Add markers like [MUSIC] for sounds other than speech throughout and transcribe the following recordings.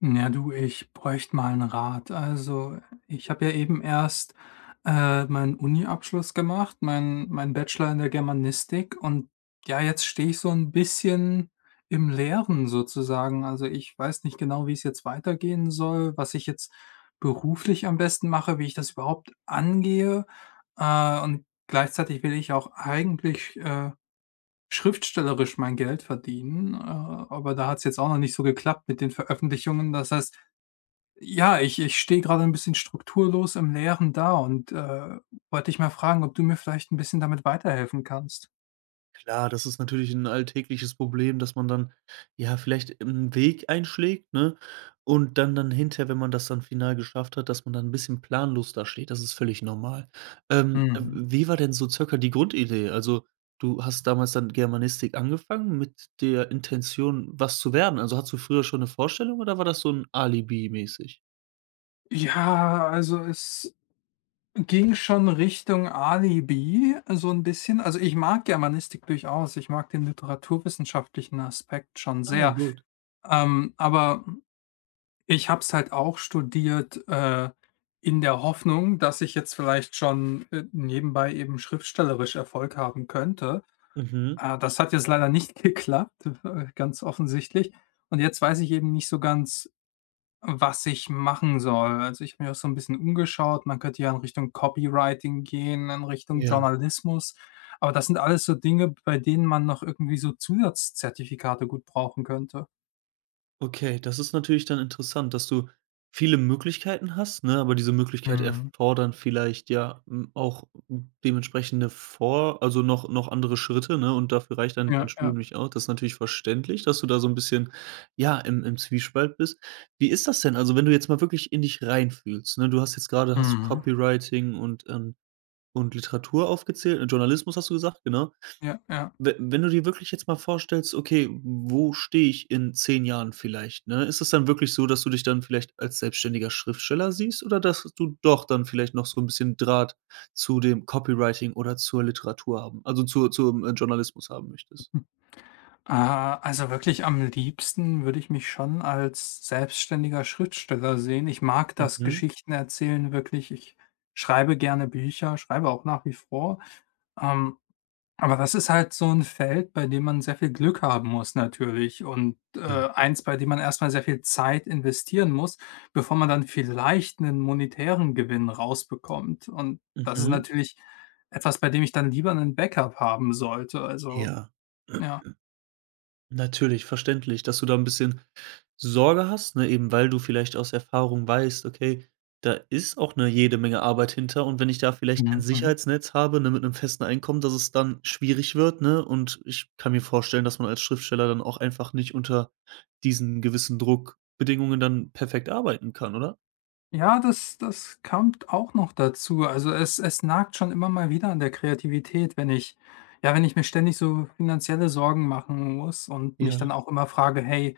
Ja, du, ich bräuchte mal einen Rat. Also, ich habe ja eben erst, meinen Uni-Abschluss gemacht, meinen Bachelor in der Germanistik und ja, jetzt stehe ich so ein bisschen im Leeren sozusagen. Also, ich weiß nicht genau, wie es jetzt weitergehen soll, was ich jetzt beruflich am besten mache, wie ich das überhaupt angehe. Und gleichzeitig will ich auch eigentlich, schriftstellerisch mein Geld verdienen, aber da hat es jetzt auch noch nicht so geklappt mit den Veröffentlichungen. Das heißt, ja, ich stehe gerade ein bisschen strukturlos im Leeren da und, wollte dich mal fragen, ob du mir vielleicht ein bisschen damit weiterhelfen kannst. Klar, das ist natürlich ein alltägliches Problem, dass man dann, ja, vielleicht einen Weg einschlägt, ne? Und dann hinterher, wenn man das dann final geschafft hat, dass man dann ein bisschen planlos da steht. Das ist völlig normal. W Mhm. wie war denn so circa die Grundidee? Also, du hast damals dann Germanistik angefangen mit der Intention, was zu werden. Also, hattest du früher schon eine Vorstellung oder war das so ein Alibi-mäßig? Ja, also es ging schon Richtung Alibi so ein bisschen. Also, ich mag Germanistik durchaus. Ich mag den literaturwissenschaftlichen Aspekt schon Ah, sehr. gut. Aber ich habe es halt auch studiert, in der Hoffnung, dass ich jetzt vielleicht schon, nebenbei eben schriftstellerisch Erfolg haben könnte. Mhm. Ah, das hat jetzt leider nicht [LAUGHS] geklappt, ganz offensichtlich. Und jetzt weiß ich eben nicht so ganz, was ich machen soll. Also, ich habe mich auch so ein bisschen umgeschaut. Man könnte ja in Richtung Copywriting gehen, in Richtung Ja. Journalismus. Aber das sind alles so Dinge, bei denen man noch irgendwie so Zusatzzertifikate gut brauchen könnte. Okay, das ist natürlich dann interessant, dass du viele Möglichkeiten hast, ne, aber diese Möglichkeit Mhm. erfordern vielleicht, ja, auch dementsprechende vor also noch andere Schritte, ne, und dafür reicht dann Ja, dein ja. Studium nicht aus. Das ist natürlich verständlich, dass du da so ein bisschen, ja, im Zwiespalt bist. Wie ist das denn? Also, wenn du jetzt mal wirklich in dich reinfühlst, ne? Du hast jetzt gerade hast du Mhm. Copywriting und Literatur aufgezählt, Journalismus hast du gesagt, genau. Ja, ja. We wenn du dir wirklich jetzt mal vorstellst, okay, wo stehe ich in 10 Jahren vielleicht, ne? Ist es dann wirklich so, dass du dich dann vielleicht als selbstständiger Schriftsteller siehst oder dass du doch dann vielleicht noch so ein bisschen Draht zu dem Copywriting oder zur Literatur haben also, zu zum, Journalismus haben möchtest? Ah, also wirklich am liebsten würde ich mich schon als selbstständiger Schriftsteller sehen. Ich mag das Mhm. Geschichten erzählen wirklich. Ich schreibe gerne Bücher, schreibe auch nach wie vor. Ähm, aber das ist halt so ein Feld, bei dem man sehr viel Glück haben muss natürlich und, Ja. eins, bei dem man erstmal sehr viel Zeit investieren muss, bevor man dann vielleicht einen monetären Gewinn rausbekommt. Und das ist Mhm. natürlich etwas, bei dem ich dann lieber einen Backup haben sollte. Also, Ja. [CLEARS THROAT] ja. Natürlich, verständlich, dass du da ein bisschen Sorge hast, ne, eben weil du vielleicht aus Erfahrung weißt: „Okay, da ist auch 'ne jede Menge Arbeit hinter und wenn ich da vielleicht kein Mhm, mhm. Sicherheitsnetz habe, ne, mit einem festen Einkommen, dass es dann schwierig wird“, ne? Und ich kann mir vorstellen, dass man als Schriftsteller dann auch einfach nicht unter diesen gewissen Druckbedingungen dann perfekt arbeiten kann, oder? Ja, das das kommt auch noch dazu. Also, es es nagt schon immer mal wieder an der Kreativität, wenn ich ja, wenn ich mir ständig so finanzielle Sorgen machen muss und mich Ja. dann auch immer frage: „Hey,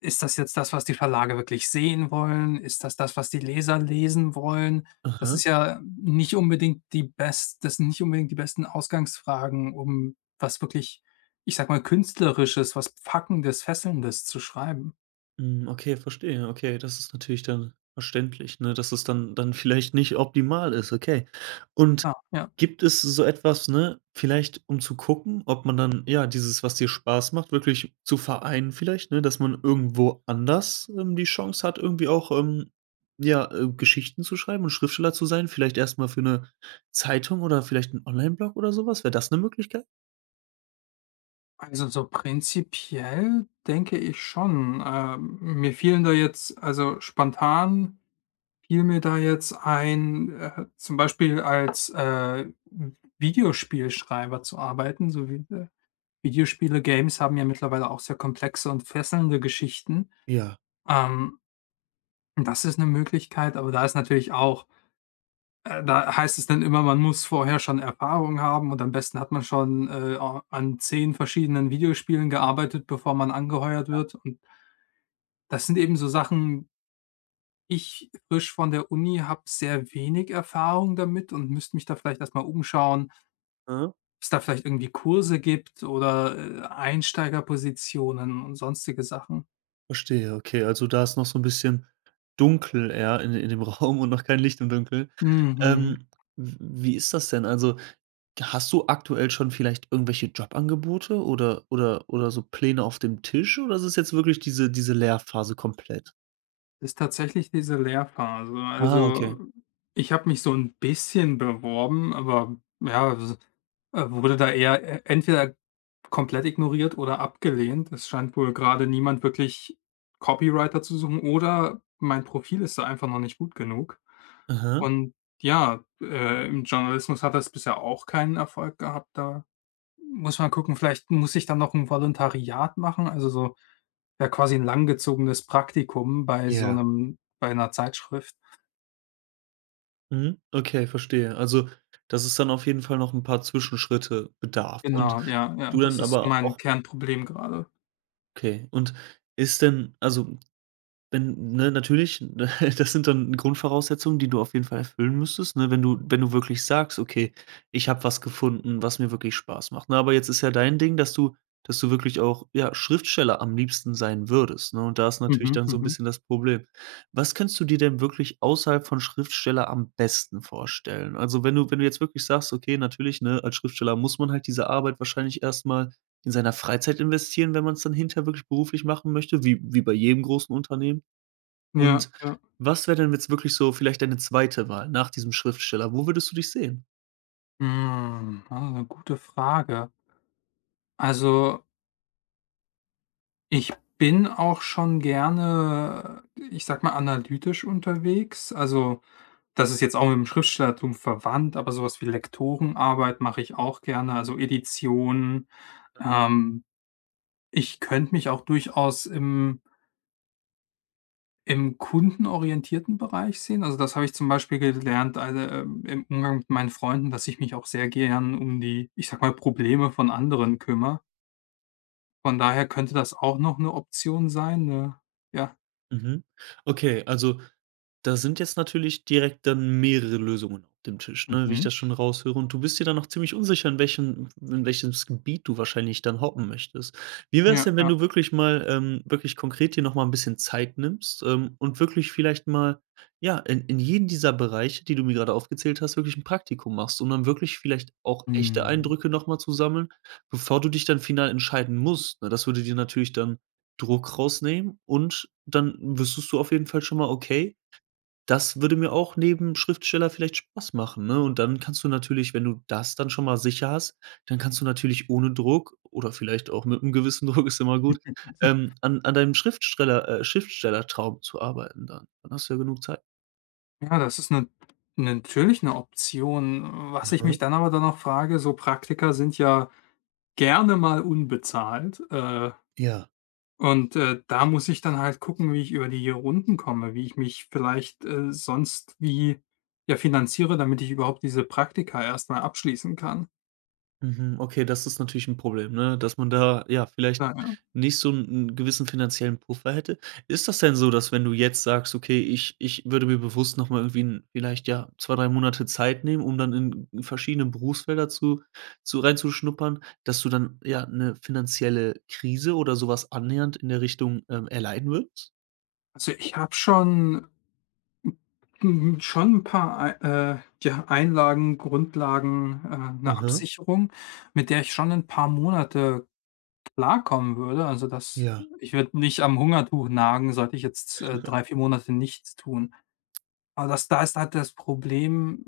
ist das jetzt das, was die Verlage wirklich sehen wollen? Ist das das, was die Leser lesen wollen?“ Das ist Aha. ja nicht unbedingt die best das sind nicht unbedingt die besten Ausgangsfragen, um was wirklich, ich sag mal, Künstlerisches, was Packendes, Fesselndes zu schreiben. Hm, okay, verstehe. Okay, das ist natürlich dann verständlich, ne, dass es dann vielleicht nicht optimal ist, okay. Und Ja, ja. gibt es so etwas, ne, vielleicht um zu gucken, ob man dann, ja, dieses, was dir Spaß macht, wirklich zu vereinen vielleicht, ne, dass man irgendwo anders, die Chance hat, irgendwie auch, ja, Geschichten zu schreiben und Schriftsteller zu sein? Vielleicht erst mal für 'ne Zeitung oder vielleicht 'n Onlineblock oder so was? Wäre das 'ne Möglichkeit? Also, so prinzipiell denke ich schon. Mir fielen da jetzt also, spontan fiel mir da jetzt ein, zum Beispiel als, V Videospielschreiber zu arbeiten, so wie, Videospiele, Games haben ja mittlerweile auch sehr komplexe und fesselnde Geschichten. Ja. Ähm, das ist eine Möglichkeit, aber da ist natürlich auch da heißt es dann immer, man muss vorher schon Erfahrung haben und am besten hat man schon, a an 10 verschiedenen Videospielen gearbeitet, bevor man angeheuert wird. Und das sind eben so Sachen ich frisch von der Uni habe sehr wenig Erfahrung damit und müsste mich da vielleicht erst mal umschauen, ob Mhm. es da vielleicht irgendwie Kurse gibt oder, Einsteigerpositionen und sonstige Sachen. Verstehe, okay. Also, da ist noch so ein bisschen dunkel eher in dem [LAUGHS] Raum und noch kein Licht im Dunkeln. Mhm. Ähm, w wie ist das denn? Also, hast du aktuell schon vielleicht irgendwelche Jobangebote oder so Pläne auf dem Tisch oder ist es jetzt wirklich diese Lehrphase komplett? Ist tatsächlich diese Lehrphase. Ah, Also, okay. ich habe mich so ein bisschen beworben, aber ja, s wurde da eher e entweder komplett ignoriert oder abgelehnt. Es scheint wohl gerade niemand wirklich Copywriter zu suchen oder mein Profil ist da einfach noch nicht gut genug. Aha. Und ja, im Journalismus hat das bisher auch keinen Erfolg gehabt. Da muss man gucken, vielleicht muss ich dann noch ein Volontariat machen, also so ja, quasi 'n langgezogenes Praktikum bei so Ja. 'nem bei 'ner Zeitschrift. Mhm, okay, verstehe. Also, dass es dann auf jeden Fall noch ein paar Zwischenschritte bedarf und Genau, ja, ja, du das dann ist so aber mein auch, Kernproblem gerade. okay. Und ist denn also, wenn, ne, natürlich, ne, [LAUGHS] das sind dann Grundvoraussetzungen, die du auf jeden Fall erfüllen müsstest, ne, wenn du wenn du wirklich sagst: „Okay, ich habe was gefunden, was mir wirklich Spaß macht.“ Ne, aber jetzt ist ja dein Ding, dass du wirklich auch, ja, Schriftsteller am liebsten sein würdest, ne? Und da ist natürlich Mhm, dann so ein mhm. bisschen das Problem. Was kannst du dir denn wirklich außerhalb von Schriftsteller am besten vorstellen? Also, wenn du wenn du jetzt wirklich sagst: „Okay, natürlich, ne, als Schriftsteller muss man halt diese Arbeit wahrscheinlich erstmal in seiner Freizeit investieren, wenn man es dann hinterher wirklich beruflich machen möchte“, wie bei jedem großen Unternehmen. Ja, Und ja. was wäre denn jetzt wirklich so vielleicht deine zweite Wahl nach diesem Schriftsteller? Wo würdest du dich sehen? Hm, ah, 'ne gute Frage. Also, ich bin auch schon gerne, ich sage mal, analytisch unterwegs. Also, das ist jetzt auch mit dem Schriftstellertum verwandt, aber so was wie Lektorenarbeit mache ich auch gerne, also Edition, ähm. Ich könnte mich auch durchaus im im kundenorientierten Bereich sehen. Also, das habe ich zum Beispiel gelernt, also, im Umgang mit meinen Freunden, dass ich mich auch sehr gern um die, ich sag mal, Probleme von anderen kümmere. Von daher könnte das auch noch eine Option sein, ne? Ja. Mhm. Okay, also da sind jetzt natürlich direkt dann mehrere Lösungen auf dem Tisch, ne, wie ich Mhm. das schon raushöre. Und du bist dir dann noch ziemlich unsicher, in welches Gebiet du wahrscheinlich dann hoppen möchtest. Wie wär's Ja, denn, wenn ja. du wirklich mal, wirklich konkret dir noch mal 'n bisschen Zeit nimmst, und wirklich vielleicht mal, ja, in jeden dieser Bereiche, die du mir gerade aufgezählt hast, wirklich ein Praktikum machst, um dann wirklich vielleicht auch echte Mhm. Eindrücke noch mal zu sammeln, bevor du dich dann final entscheiden musst, ne? Das würde dir natürlich dann Druck rausnehmen und dann wüsstest du auf jeden Fall schon mal: „Okay, das würde mir auch neben Schriftsteller vielleicht Spaß machen, ne? Und dann kannst du natürlich, wenn du das dann schon mal sicher hast, dann kannst du natürlich ohne Druck oder vielleicht auch mit einem gewissen [LAUGHS] Druck, ist immer gut, [LAUGHS] an deinem Schriftstellertraum zu arbeiten dann. Dann hast du ja genug Zeit. Ja, das ist 'ne natürlich eine Option. Was ich Mhm, mich dann aber dann noch frage, so Praktika sind ja gerne mal unbezahlt, äh. ja. Und, da muss ich dann halt gucken, wie ich über die Runden komme, wie ich mich vielleicht, sonst wie, ja, finanziere, damit ich überhaupt diese Praktika erstmal abschließen kann. Mhm, okay, das ist natürlich ein Problem, ne, dass man da, ja, vielleicht Ja, ja. nicht so einen gewissen finanziellen Puffer hätte. Ist das denn so, dass wenn du jetzt sagst: „Okay, ich würde mir bewusst noch mal irgendwie 'n vielleicht, ja, 2, 3 Monate Zeit nehmen, um dann in verschiedene Berufsfelder zu reinzuschnuppern“, dass du dann, ja, eine finanzielle Krise oder sowas was annähernd in der Richtung, erleiden würdest? Also, ich habe schon schon ein paar Ei ja, Einlagen, Grundlagen, 'ne Mhm, Absicherung, mit der ich schon ein paar Monate klarkommen würde. Also, das ja, ich würde nicht am Hungertuch nagen, sollte ich jetzt, 3, 4 Monate nichts tun. Aber das da ist halt das Problem.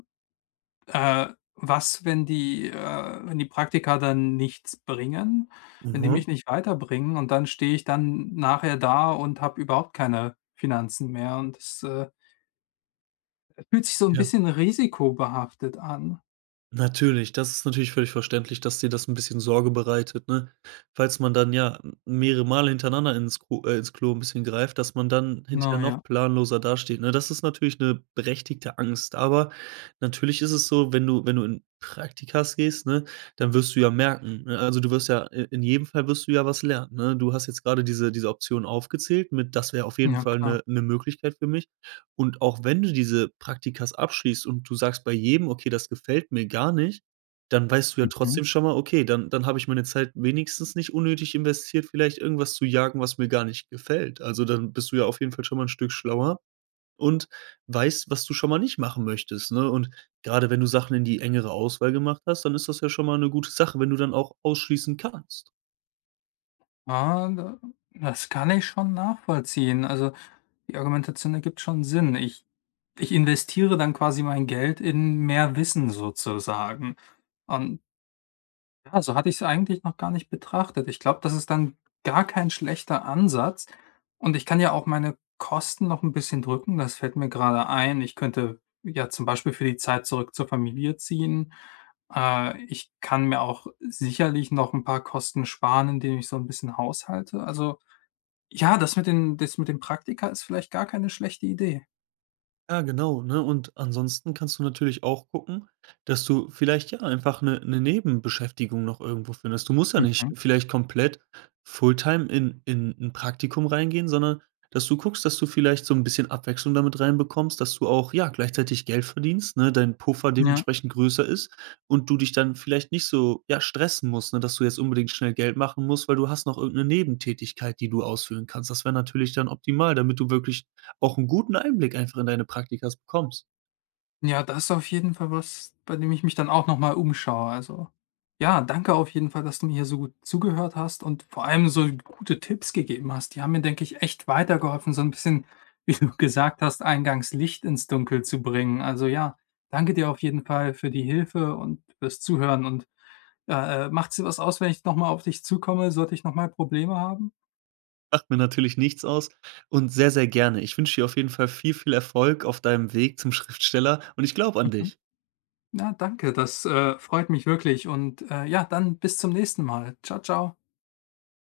Was, wenn die wenn die Praktika dann nichts bringen, wenn die mhm, mich nicht weiterbringen und dann stehe ich dann nachher da und habe überhaupt keine Finanzen mehr und es fühlt sich so ein ja. bisschen risikobehaftet an. Natürlich, das ist natürlich völlig verständlich, dass dir das ein bisschen Sorge bereitet, ne? Falls man dann ja mehrere Male hintereinander ins Klo ein bisschen greift, dass man dann hinterher Na ja, noch planloser dasteht, ne? Das ist natürlich eine berechtigte Angst, aber natürlich ist es so, wenn du wenn du in Praktikas gehst, ne, dann wirst du ja merken, ne, also, du wirst ja i in jedem Fall wirst du ja was lernen, ne? Du hast jetzt gerade diese Option aufgezählt mit: „Das wäre auf jeden ja Fall klar. eine Möglichkeit für mich.“ Und auch wenn du diese Praktikas abschließt und du sagst bei jedem: „Okay, das gefällt mir gar nicht“, dann weißt du ja Mhm. trotzdem schon mal: „Okay, dann habe ich meine Zeit wenigstens nicht unnötig investiert, vielleicht irgendwas zu jagen, was mir gar nicht gefällt.“ Also, dann bist du ja auf jeden Fall schon mal 'n Stück schlauer und weißt, was du schon mal nicht machen möchtest, ne? Und grade wenn du Sachen in die engere Auswahl gemacht hast, dann ist das ja schon mal 'ne gute Sache, wenn du dann auch ausschließen kannst. Ah, da das kann ich schon nachvollziehen. Also, die Argumentation ergibt schon Sinn. Ich investiere dann quasi mein Geld in mehr Wissen sozusagen. Und ja, so hatte ich es eigentlich noch gar nicht betrachtet. Ich glaube, das ist dann gar kein schlechter Ansatz und ich kann ja auch meine Kosten noch ein bisschen drücken. Das fällt mir gerade ein. Ich könnte ja zum Beispiel für die Zeit zurück zur Familie ziehen. Ich kann mir auch sicherlich noch ein paar Kosten sparen, indem ich so ein bisschen haushalte. Also, ja, das mit den das mit dem Praktika ist vielleicht gar keine schlechte Idee. Ja, genau, ne? Und ansonsten kannst du natürlich auch gucken, dass du vielleicht ja einfach eine Nebenbeschäftigung noch irgendwo findest. Du musst ja nicht Mhm. vielleicht komplett Fulltime in ein Praktikum reingehen, sondern dass du guckst, dass du vielleicht so ein bisschen Abwechslung damit reinbekommst, dass du auch, ja, gleichzeitig Geld verdienst, ne, dein Puffer Ja. dementsprechend größer ist und du dich dann vielleicht nicht so, ja, stressen musst, ne, dass du jetzt unbedingt schnell Geld machen musst, weil du hast noch irgendeine Nebentätigkeit, die du ausführen kannst. Das wäre natürlich dann optimal, damit du wirklich auch einen guten Einblick einfach in deine Praktikas bekommst. Ja, das ist auf jeden Fall was, bei dem ich mich dann auch noch mal umschaue. Also, ja, danke auf jeden Fall, dass du mir hier so gut zugehört hast und vor allem so gute Tipps gegeben hast. Die haben mir, denke ich, echt weitergeholfen, so ein bisschen, [LAUGHS] wie du gesagt hast, eingangs Licht ins Dunkel zu bringen. Also, ja, danke dir auf jeden Fall für die Hilfe und fürs Zuhören und, ja, macht's dir was aus, wenn ich noch mal auf dich zukomme, sollte ich noch mal Probleme haben? Macht mir natürlich nichts aus und sehr, sehr gerne. Ich wünsche dir auf jeden Fall viel, viel Erfolg auf deinem Weg zum Schriftsteller und ich glaube an Mhm. dich. Ja, danke, das, freut mich wirklich und, ja, dann bis zum nächsten Mal. Ciao, ciao.